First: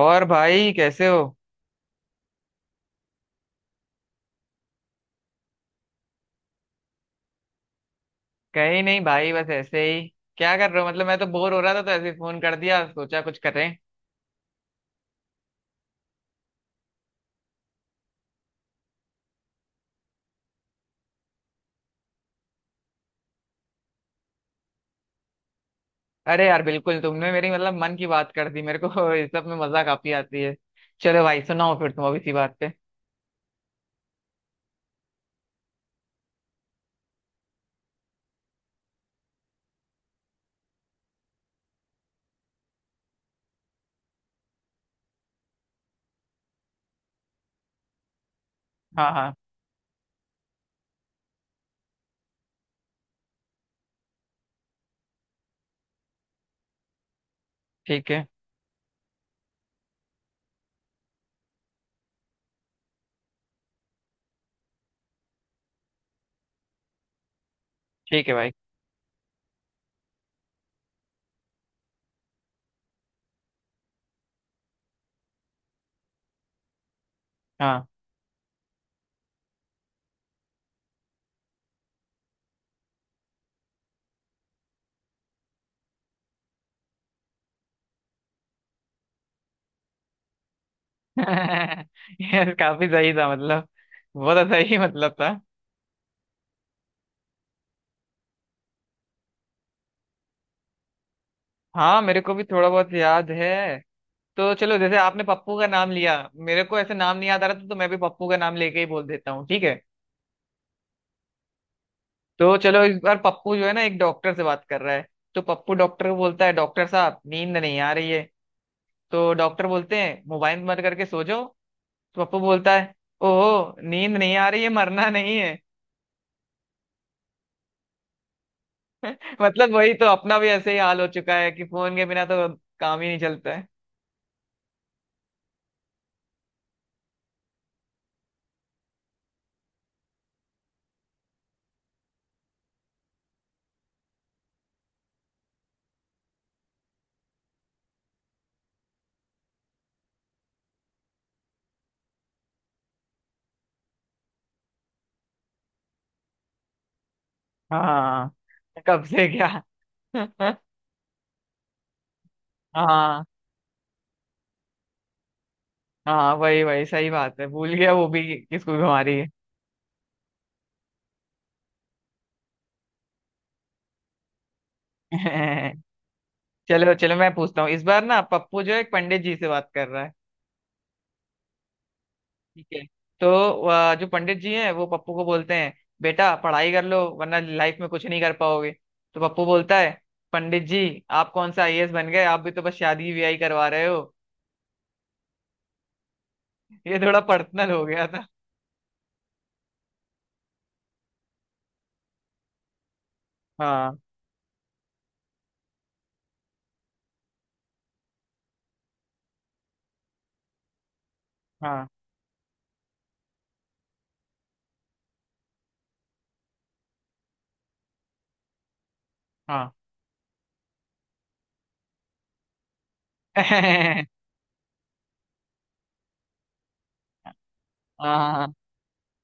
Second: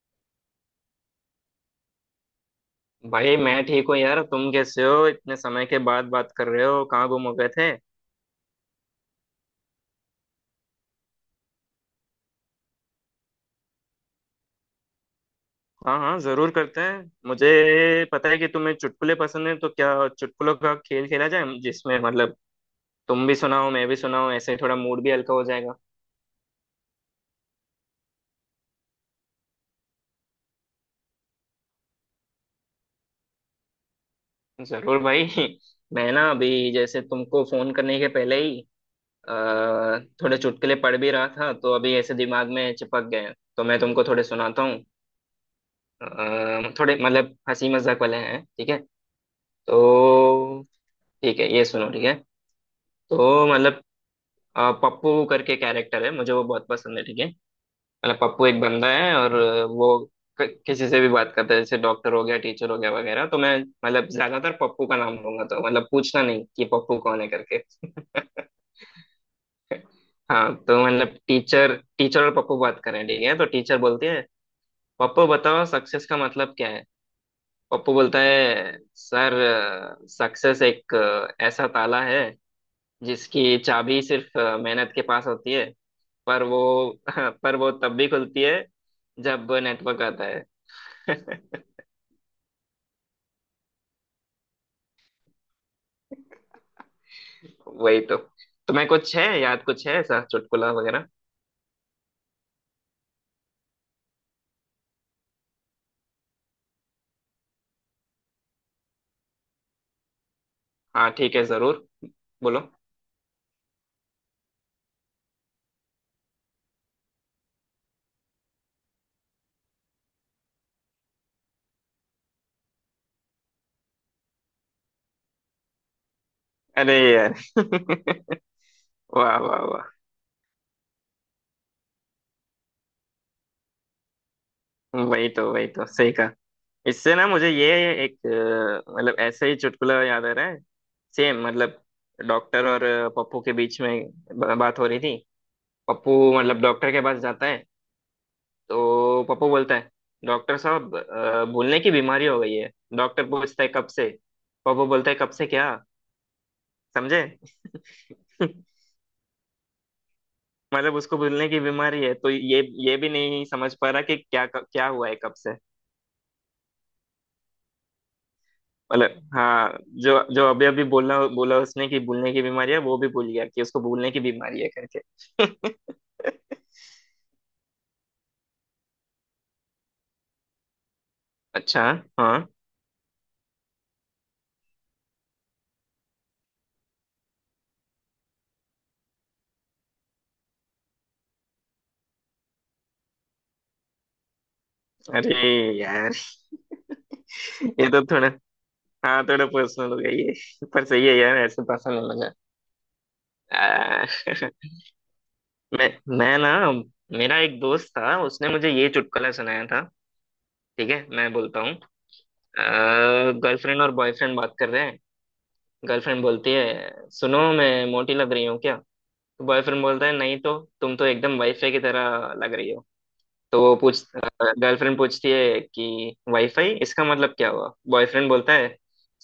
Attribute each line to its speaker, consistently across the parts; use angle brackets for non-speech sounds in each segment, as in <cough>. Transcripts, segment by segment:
Speaker 1: और भाई कैसे हो?
Speaker 2: भाई मैं ठीक हूँ यार। तुम कैसे हो? इतने समय के बाद बात कर रहे हो, कहाँ गुम हो गए थे?
Speaker 1: कहीं नहीं भाई, बस ऐसे ही। क्या कर रहे हो? मतलब मैं तो बोर हो रहा था तो ऐसे ही फोन कर दिया, सोचा कुछ करें।
Speaker 2: हाँ हाँ, जरूर करते हैं। मुझे पता है कि तुम्हें चुटकुले पसंद है, तो क्या चुटकुलों का खेल खेला जाए, जिसमें मतलब तुम भी सुनाओ मैं भी सुनाऊं, ऐसे थोड़ा मूड भी हल्का हो जाएगा।
Speaker 1: अरे यार बिल्कुल, तुमने मेरी मतलब मन की बात कर दी मेरे को। <laughs> इस सब में मजा काफी आती है। चलो भाई सुनाओ फिर तुम अभी सी बात पे।
Speaker 2: जरूर भाई। <laughs> मैं ना अभी जैसे तुमको फोन करने के पहले ही अ, थोड़े चुटकुले पढ़ भी रहा था, तो अभी ऐसे दिमाग में चिपक गए हैं। तो मैं तुमको थोड़े सुनाता हूँ। थोड़े मतलब हंसी मजाक वाले हैं, ठीक है?
Speaker 1: हाँ हाँ।
Speaker 2: तो ठीक है, ये सुनो ठीक है। तो मतलब पप्पू करके कैरेक्टर है, मुझे वो बहुत पसंद है ठीक है।
Speaker 1: ठीक
Speaker 2: मतलब
Speaker 1: है,
Speaker 2: पप्पू एक बंदा है और वो किसी से भी बात करता है, जैसे डॉक्टर हो गया, टीचर हो गया वगैरह। तो मैं मतलब ज्यादातर पप्पू का नाम लूंगा, तो मतलब पूछना नहीं कि पप्पू कौन है करके।
Speaker 1: ठीक है भाई।
Speaker 2: हाँ, तो मतलब टीचर टीचर और पप्पू बात करें ठीक है। तो टीचर बोलती है, पप्पू बताओ सक्सेस का मतलब क्या है।
Speaker 1: हाँ।
Speaker 2: पप्पू बोलता है, सर सक्सेस एक ऐसा ताला है, जिसकी चाबी सिर्फ मेहनत के पास होती है। पर वो <laughs> पर वो तब भी खुलती है जब नेटवर्क आता है। <laughs>
Speaker 1: <laughs> यार काफी सही था मतलब, बहुत सही <laughs> मतलब था।
Speaker 2: वही तो। तुम्हें कुछ है याद, कुछ है ऐसा चुटकुला वगैरह?
Speaker 1: हाँ मेरे को भी थोड़ा बहुत याद है। तो चलो, जैसे आपने पप्पू का नाम लिया, मेरे को ऐसे नाम नहीं याद आ रहा था तो मैं भी पप्पू का नाम लेके ही बोल देता हूँ, ठीक है।
Speaker 2: हाँ ठीक है, जरूर
Speaker 1: तो
Speaker 2: बोलो।
Speaker 1: चलो इस बार पप्पू जो है ना एक डॉक्टर से बात कर रहा है। तो पप्पू डॉक्टर को बोलता है, डॉक्टर साहब नींद नहीं आ रही है। तो डॉक्टर बोलते हैं मोबाइल बंद करके सो जाओ। तो पप्पू बोलता है, ओहो नींद नहीं आ रही है, मरना नहीं है।
Speaker 2: अरे यार। <laughs> वाह
Speaker 1: <laughs>
Speaker 2: वाह
Speaker 1: मतलब
Speaker 2: वाह।
Speaker 1: वही तो, अपना भी ऐसे ही हाल हो चुका है कि फोन के बिना तो काम ही नहीं चलता है।
Speaker 2: वही तो, वही तो सही कहा। इससे ना मुझे ये एक मतलब ऐसे ही चुटकुला याद आ रहा है, सेम मतलब, डॉक्टर और पप्पू के बीच में बात हो रही थी। पप्पू मतलब डॉक्टर के पास जाता है। तो पप्पू बोलता है, डॉक्टर साहब भूलने की बीमारी हो गई है। डॉक्टर पूछता है, कब से। पप्पू बोलता है, कब से क्या। समझे?
Speaker 1: हाँ।
Speaker 2: <laughs>
Speaker 1: कब से क्या? <laughs>
Speaker 2: मतलब उसको भूलने की बीमारी है, तो ये भी
Speaker 1: हाँ
Speaker 2: नहीं समझ पा रहा कि क्या क्या हुआ है कब से।
Speaker 1: हाँ वही वही, सही बात है, भूल गया वो भी किसको बीमारी
Speaker 2: मतलब
Speaker 1: है।
Speaker 2: हाँ, जो जो अभी अभी बोला बोला उसने कि भूलने की बीमारी है, वो भी भूल गया कि उसको भूलने की बीमारी है करके।
Speaker 1: <laughs>
Speaker 2: <laughs>
Speaker 1: चलो चलो मैं पूछता हूँ, इस बार ना पप्पू जो है एक पंडित जी से बात कर रहा है,
Speaker 2: अच्छा। हाँ।
Speaker 1: ठीक है। तो वह जो पंडित जी हैं वो पप्पू को बोलते हैं, बेटा पढ़ाई कर लो वरना लाइफ में कुछ नहीं कर पाओगे। तो पप्पू बोलता है, पंडित जी आप कौन सा आईएएस बन गए, आप भी तो बस शादी ब्याह करवा रहे हो।
Speaker 2: अरे यार,
Speaker 1: ये थोड़ा पर्सनल हो
Speaker 2: ये तो
Speaker 1: गया था।
Speaker 2: थोड़ा, हाँ थोड़ा पर्सनल हो गया ये, पर सही है यार, ऐसे पसंद है मुझे।
Speaker 1: हाँ
Speaker 2: आ, <laughs> मैं मैं ना, मेरा एक दोस्त था, उसने मुझे ये चुटकुला सुनाया था। ठीक है, मैं बोलता हूँ।
Speaker 1: हाँ
Speaker 2: गर्लफ्रेंड और बॉयफ्रेंड बात कर रहे हैं। गर्लफ्रेंड बोलती है, सुनो मैं मोटी लग रही हूँ क्या? तो
Speaker 1: हाँ।
Speaker 2: बॉयफ्रेंड बोलता है, नहीं तो, तुम तो एकदम वाईफाई की तरह लग रही हो। तो वो पूछ
Speaker 1: <laughs>
Speaker 2: गर्लफ्रेंड पूछती है कि वाईफाई इसका मतलब क्या हुआ। बॉयफ्रेंड
Speaker 1: हाँ।
Speaker 2: बोलता है,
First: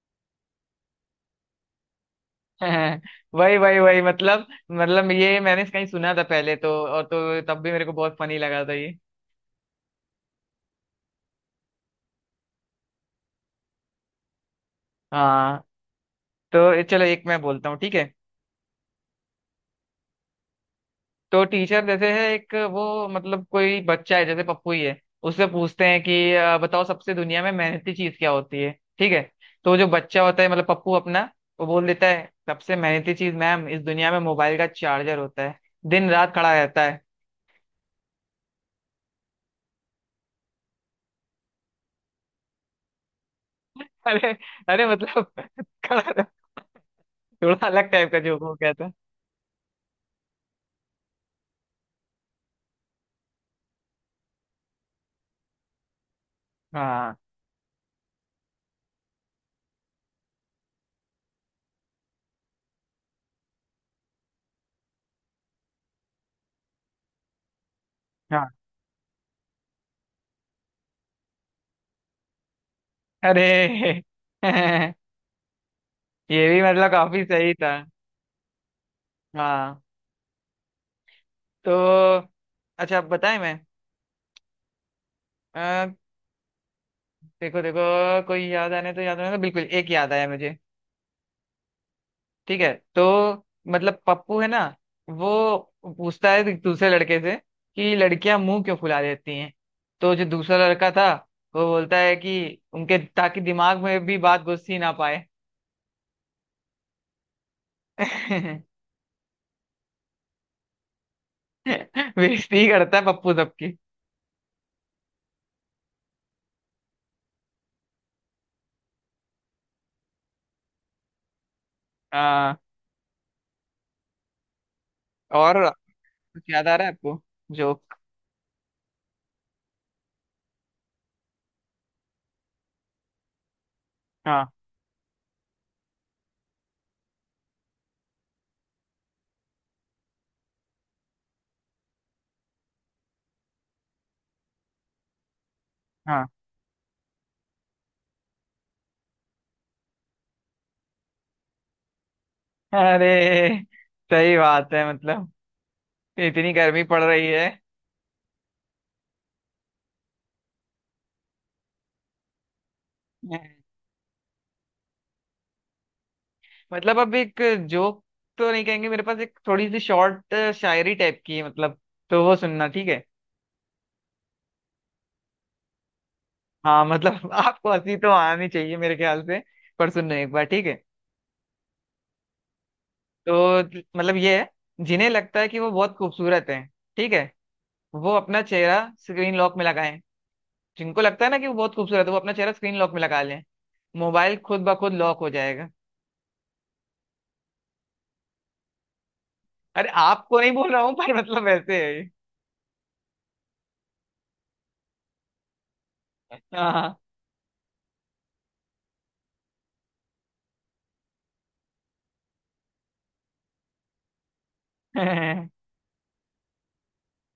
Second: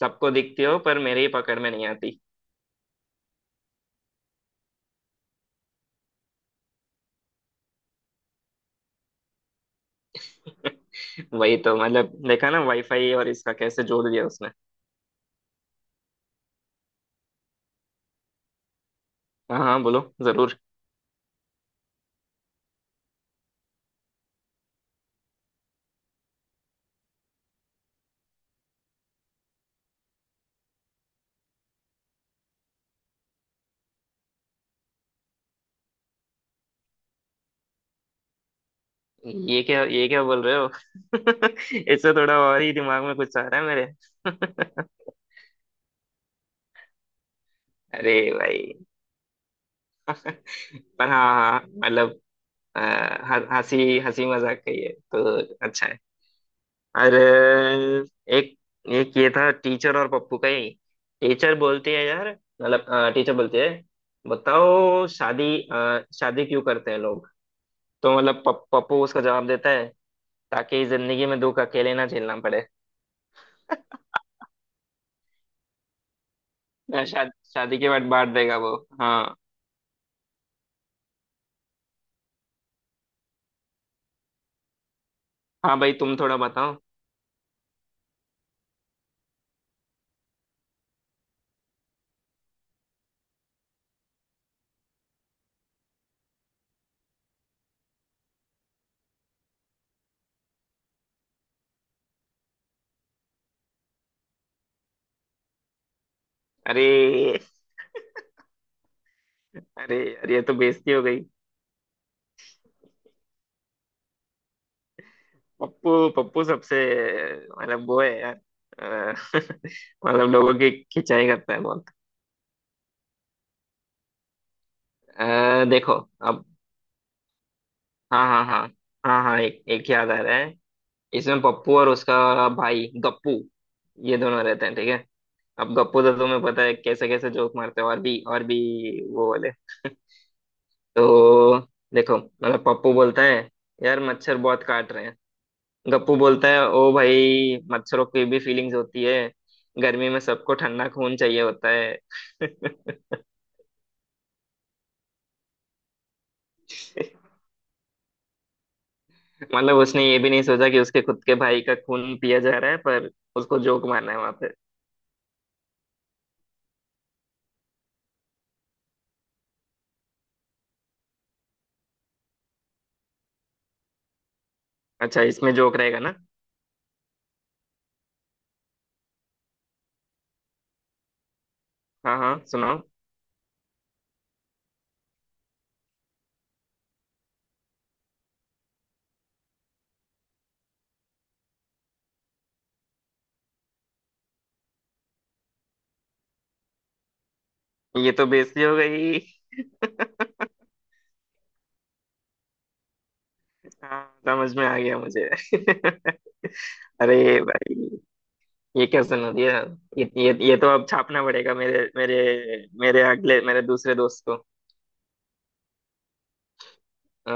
Speaker 2: सबको दिखती हो पर मेरी पकड़ में नहीं आती।
Speaker 1: <laughs> वही वही वही, मतलब ये मैंने कहीं सुना था पहले, तो और तो तब भी मेरे को बहुत फनी लगा था ये।
Speaker 2: <laughs> वही तो, मतलब देखा ना, वाईफाई और इसका कैसे जोड़ दिया उसने।
Speaker 1: हाँ। तो चलो एक मैं बोलता हूँ, ठीक है।
Speaker 2: हाँ हाँ, बोलो जरूर।
Speaker 1: तो टीचर देते हैं एक, वो मतलब कोई बच्चा है जैसे पप्पू ही है, उससे पूछते हैं कि बताओ सबसे दुनिया में मेहनती चीज क्या होती है, ठीक है। तो जो बच्चा होता है मतलब पप्पू अपना, वो बोल देता है, सबसे मेहनती चीज मैम इस दुनिया में मोबाइल का चार्जर होता है, दिन रात खड़ा रहता है।
Speaker 2: ये क्या बोल रहे हो? <laughs> इससे थोड़ा और ही दिमाग में कुछ आ रहा है मेरे।
Speaker 1: <laughs> अरे। अरे
Speaker 2: <laughs>
Speaker 1: मतलब <laughs> खड़ा रह- थोड़ा अलग टाइप
Speaker 2: अरे
Speaker 1: का जोक हो गया
Speaker 2: भाई।
Speaker 1: था।
Speaker 2: पर हाँ हाँ मतलब अ, हंसी हंसी मजाक का ही है तो, अच्छा है। और
Speaker 1: हाँ
Speaker 2: एक एक ये था टीचर और पप्पू का ही। टीचर बोलती है यार, मतलब टीचर बोलती है, बताओ शादी क्यों करते हैं लोग। तो मतलब
Speaker 1: हाँ।
Speaker 2: पप्पू उसका जवाब देता है, ताकि जिंदगी में दुख अकेले ना झेलना पड़े। <laughs>
Speaker 1: अरे। <laughs> ये भी मतलब
Speaker 2: ना,
Speaker 1: काफी सही था।
Speaker 2: शादी के बाद बांट देगा वो। हाँ।
Speaker 1: हाँ। तो अच्छा बताएं,
Speaker 2: हाँ भाई,
Speaker 1: मैं,
Speaker 2: तुम थोड़ा बताओ।
Speaker 1: देखो देखो कोई याद आने तो बिल्कुल एक याद आया मुझे, ठीक है। तो मतलब पप्पू है ना, वो पूछता है दूसरे लड़के से कि लड़कियां मुंह क्यों फुला देती हैं। तो जो दूसरा लड़का था वो बोलता है कि उनके, ताकि दिमाग में भी बात घुस ही ना पाए।
Speaker 2: अरे,
Speaker 1: <laughs>
Speaker 2: अरे यार, ये तो बेइज्जती हो गई।
Speaker 1: बेइज्जती ही करता है पप्पू सबकी।
Speaker 2: पप्पू पप्पू सबसे, मतलब वो है यार। अ, <laughs> मतलब लोगों की खिंचाई करता है बहुत।
Speaker 1: हाँ। और
Speaker 2: देखो
Speaker 1: कुछ
Speaker 2: अब।
Speaker 1: याद आ रहा है आपको जोक?
Speaker 2: हाँ हाँ हाँ हाँ हाँ, एक एक याद आ रहा है। इसमें पप्पू और उसका भाई गप्पू, ये दोनों
Speaker 1: हाँ
Speaker 2: रहते हैं ठीक है। अब गप्पू तो तुम्हें पता है, कैसे कैसे जोक मारते हैं और भी और भी, वो वाले। तो देखो मतलब पप्पू बोलता है, यार मच्छर बहुत काट रहे हैं। गप्पू
Speaker 1: हाँ।
Speaker 2: बोलता है, ओ भाई, मच्छरों की भी फीलिंग्स होती है, गर्मी में सबको ठंडा खून चाहिए होता है।
Speaker 1: अरे सही बात है मतलब, इतनी गर्मी पड़
Speaker 2: <laughs>
Speaker 1: रही है।
Speaker 2: मतलब उसने ये भी नहीं सोचा कि उसके खुद के भाई का खून पिया जा रहा है, पर उसको
Speaker 1: <laughs>
Speaker 2: जोक मारना है वहां पे।
Speaker 1: मतलब अब एक जोक तो नहीं कहेंगे, मेरे पास एक थोड़ी सी शॉर्ट शायरी टाइप की है मतलब, तो वो सुनना, ठीक है।
Speaker 2: अच्छा इसमें जोक रहेगा ना।
Speaker 1: हाँ मतलब <laughs> आपको हंसी तो आनी चाहिए मेरे ख्याल से, पर सुनना एक बार, ठीक है।
Speaker 2: हाँ हाँ, सुनाओ।
Speaker 1: तो मतलब ये है, जिन्हें लगता है कि वो बहुत खूबसूरत है, ठीक है, वो अपना चेहरा स्क्रीन लॉक में लगाएं। जिनको लगता है ना कि वो बहुत खूबसूरत है वो अपना चेहरा स्क्रीन लॉक में लगा लें, मोबाइल खुद ब खुद लॉक हो जाएगा।
Speaker 2: ये तो बेइज्जती हो गई।
Speaker 1: अरे आपको नहीं बोल रहा हूँ, पर मतलब वैसे है ये।
Speaker 2: हाँ, समझ में आ गया मुझे। <laughs>
Speaker 1: हाँ।
Speaker 2: अरे भाई, ये क्या, सुनो ये तो अब छापना पड़ेगा मेरे मेरे मेरे अगले मेरे दूसरे दोस्त को।
Speaker 1: <laughs>
Speaker 2: अ,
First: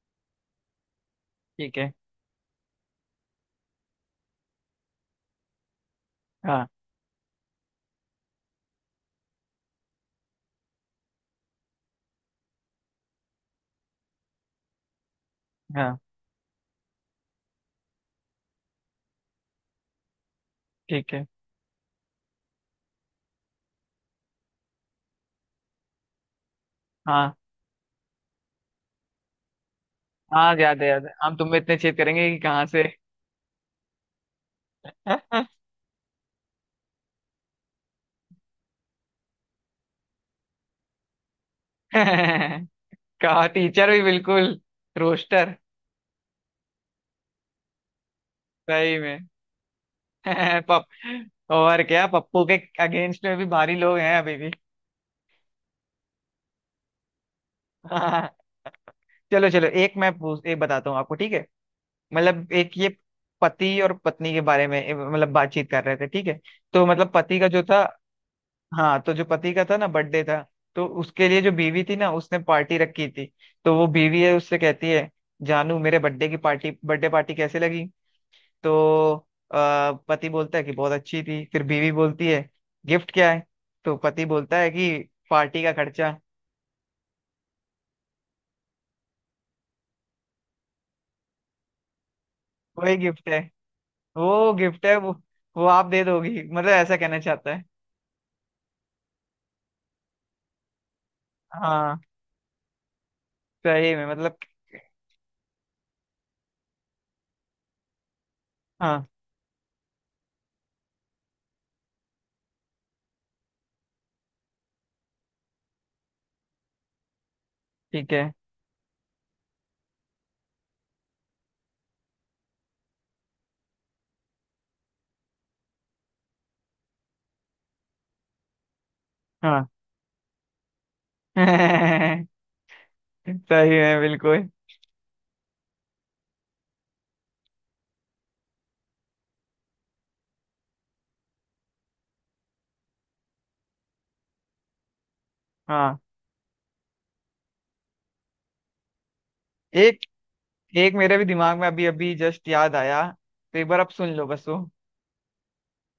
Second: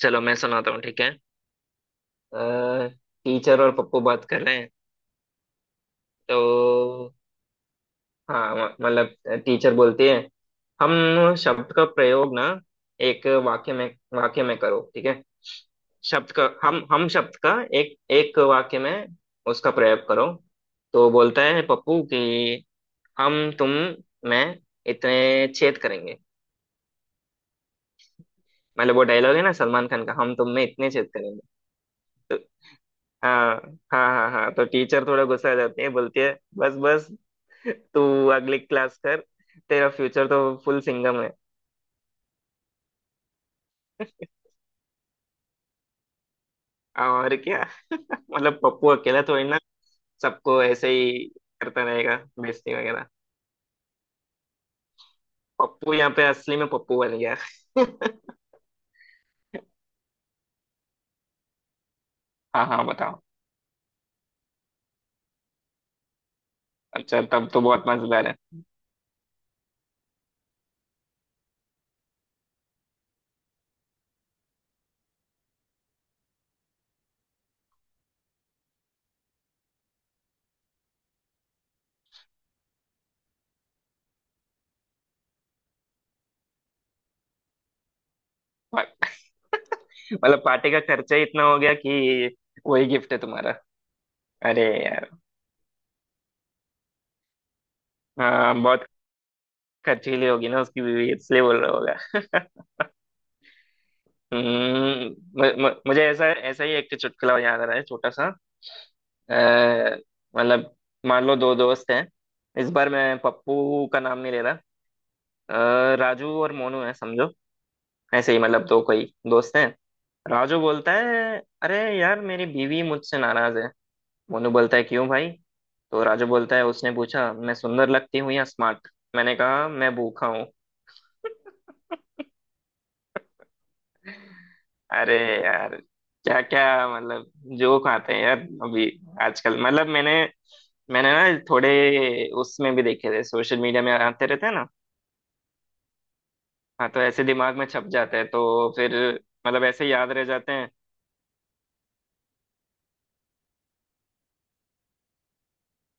Speaker 2: चलो मैं सुनाता हूँ ठीक है।
Speaker 1: ठीक है।
Speaker 2: टीचर और पप्पू बात कर रहे हैं।
Speaker 1: हाँ
Speaker 2: तो हाँ, मतलब टीचर बोलती है, हम शब्द का प्रयोग ना एक वाक्य में करो ठीक है।
Speaker 1: हाँ
Speaker 2: शब्द का हम शब्द का एक एक वाक्य में उसका प्रयोग करो। तो
Speaker 1: ठीक है।
Speaker 2: बोलता है पप्पू कि, हम तुम मैं इतने छेद करेंगे।
Speaker 1: हाँ
Speaker 2: मतलब वो डायलॉग है ना सलमान खान का, हम तुम
Speaker 1: हाँ
Speaker 2: में
Speaker 1: याद है,
Speaker 2: इतने
Speaker 1: याद
Speaker 2: छेद
Speaker 1: है, हम
Speaker 2: करेंगे।
Speaker 1: तुम्हें इतने चेत करेंगे कि कहाँ से।
Speaker 2: हाँ हाँ हाँ हाँ, तो टीचर थोड़ा गुस्सा आ
Speaker 1: <laughs>
Speaker 2: जाती है, बोलती है, बस बस, तू अगली क्लास कर, तेरा फ्यूचर तो फुल सिंगम है।
Speaker 1: कहा टीचर भी बिल्कुल रोस्टर।
Speaker 2: और क्या, मतलब पप्पू
Speaker 1: सही में।
Speaker 2: अकेला थोड़ी
Speaker 1: <laughs>
Speaker 2: ना, सबको
Speaker 1: पप
Speaker 2: ऐसे ही
Speaker 1: और
Speaker 2: करता
Speaker 1: क्या,
Speaker 2: रहेगा
Speaker 1: पप्पू के
Speaker 2: बेइज्जती वगैरह।
Speaker 1: अगेंस्ट में भी भारी लोग हैं अभी भी।
Speaker 2: पप्पू यहाँ पे असली में पप्पू बन गया। <laughs>
Speaker 1: <laughs> चलो चलो एक मैं पूछ एक बताता हूँ आपको, ठीक है। मतलब
Speaker 2: हाँ
Speaker 1: एक
Speaker 2: हाँ,
Speaker 1: ये
Speaker 2: बताओ।
Speaker 1: पति और पत्नी के बारे में मतलब बातचीत कर रहे थे, ठीक है। तो मतलब
Speaker 2: अच्छा
Speaker 1: पति का
Speaker 2: तब तो
Speaker 1: जो था,
Speaker 2: बहुत मजेदार है।
Speaker 1: हाँ, तो जो पति का था ना बर्थडे था, तो उसके लिए जो बीवी थी ना उसने पार्टी रखी थी। तो वो बीवी है उससे कहती है, जानू मेरे बर्थडे पार्टी कैसे लगी। तो पति बोलता है कि बहुत अच्छी थी। फिर बीवी बोलती है गिफ्ट क्या है। तो पति बोलता है कि पार्टी का खर्चा
Speaker 2: मतलब पार्टी का खर्चा ही इतना हो गया कि वही
Speaker 1: वही
Speaker 2: गिफ्ट है
Speaker 1: गिफ्ट है।
Speaker 2: तुम्हारा।
Speaker 1: वो
Speaker 2: अरे
Speaker 1: गिफ्ट है
Speaker 2: यार।
Speaker 1: वो वो आप दे दोगी मतलब, ऐसा कहना चाहता है।
Speaker 2: हाँ बहुत खर्चीली होगी ना उसकी बीवी, इसलिए बोल रहा
Speaker 1: हाँ
Speaker 2: होगा। <laughs>
Speaker 1: सही में मतलब।
Speaker 2: हम्म, मुझे ऐसा, ऐसा ही एक चुटकुला याद आ रहा है छोटा सा।
Speaker 1: हाँ।
Speaker 2: अ, मतलब मान लो दो दोस्त हैं। इस बार मैं पप्पू का नाम नहीं ले रहा, राजू और मोनू है समझो।
Speaker 1: ठीक है।
Speaker 2: ऐसे ही मतलब दो कोई दोस्त हैं। राजू बोलता है, अरे यार मेरी बीवी मुझसे नाराज है। मोनू बोलता है, क्यों भाई। तो राजू बोलता है, उसने पूछा मैं सुंदर लगती हूँ या स्मार्ट, मैंने कहा
Speaker 1: हाँ
Speaker 2: मैं भूखा।
Speaker 1: <laughs> सही है बिल्कुल।
Speaker 2: अरे यार, क्या क्या मतलब जोक आते हैं यार अभी आजकल। मतलब मैंने मैंने ना थोड़े उसमें भी देखे थे, सोशल मीडिया में आते रहते हैं ना।
Speaker 1: हाँ।
Speaker 2: हाँ, तो ऐसे दिमाग में छप जाते हैं तो फिर मतलब ऐसे
Speaker 1: एक
Speaker 2: याद रह जाते हैं।
Speaker 1: एक मेरे भी दिमाग में अभी अभी जस्ट याद आया, तो एक बार आप सुन लो बस वो,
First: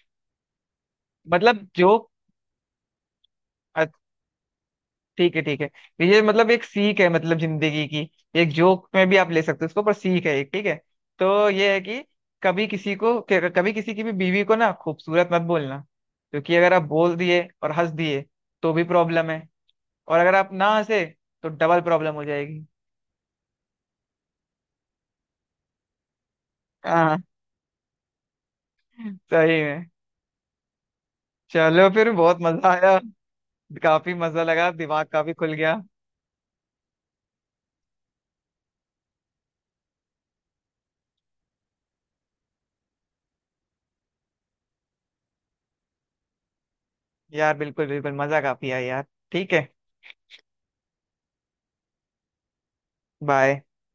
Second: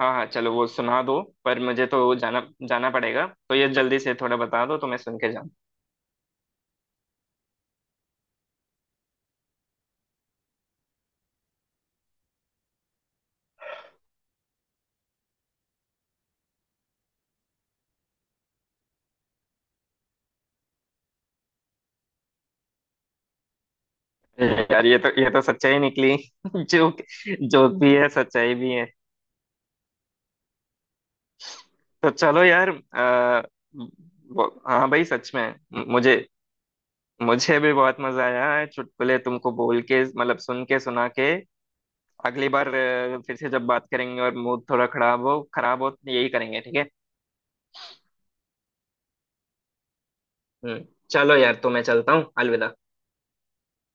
Speaker 2: हाँ हाँ, चलो वो सुना दो, पर
Speaker 1: मतलब
Speaker 2: मुझे
Speaker 1: जोक,
Speaker 2: तो जाना, जाना पड़ेगा तो ये जल्दी से थोड़ा बता दो, तो मैं सुन के
Speaker 1: ठीक है,
Speaker 2: जाऊँ।
Speaker 1: ठीक है। तो ये मतलब एक सीख है, मतलब जिंदगी की, एक जोक में भी आप ले सकते हो उसको पर सीख है एक, ठीक है। तो ये है कि, कभी किसी की भी बीवी को ना खूबसूरत मत बोलना, क्योंकि अगर आप बोल दिए और हंस दिए तो भी प्रॉब्लम है, और अगर आप ना हंसे तो डबल प्रॉब्लम हो जाएगी।
Speaker 2: यार ये तो, ये तो सच्चाई निकली। <laughs> जोक,
Speaker 1: हाँ
Speaker 2: जोक भी है सच्चाई भी है।
Speaker 1: सही है। चलो फिर
Speaker 2: तो
Speaker 1: बहुत
Speaker 2: चलो
Speaker 1: मजा
Speaker 2: यार,
Speaker 1: आया, काफी मजा लगा,
Speaker 2: हाँ भाई
Speaker 1: दिमाग
Speaker 2: सच
Speaker 1: काफी खुल
Speaker 2: में,
Speaker 1: गया।
Speaker 2: मुझे मुझे भी बहुत मजा आया है, चुटकुले तुमको बोल के मतलब सुन के सुना के। अगली बार फिर से जब बात करेंगे और मूड थोड़ा खराब हो, खराब हो, यही करेंगे ठीक है।
Speaker 1: यार बिल्कुल बिल्कुल, मजा काफी आया यार, ठीक है।
Speaker 2: हम्म चलो यार, तो मैं चलता हूँ। अलविदा।
Speaker 1: बाय।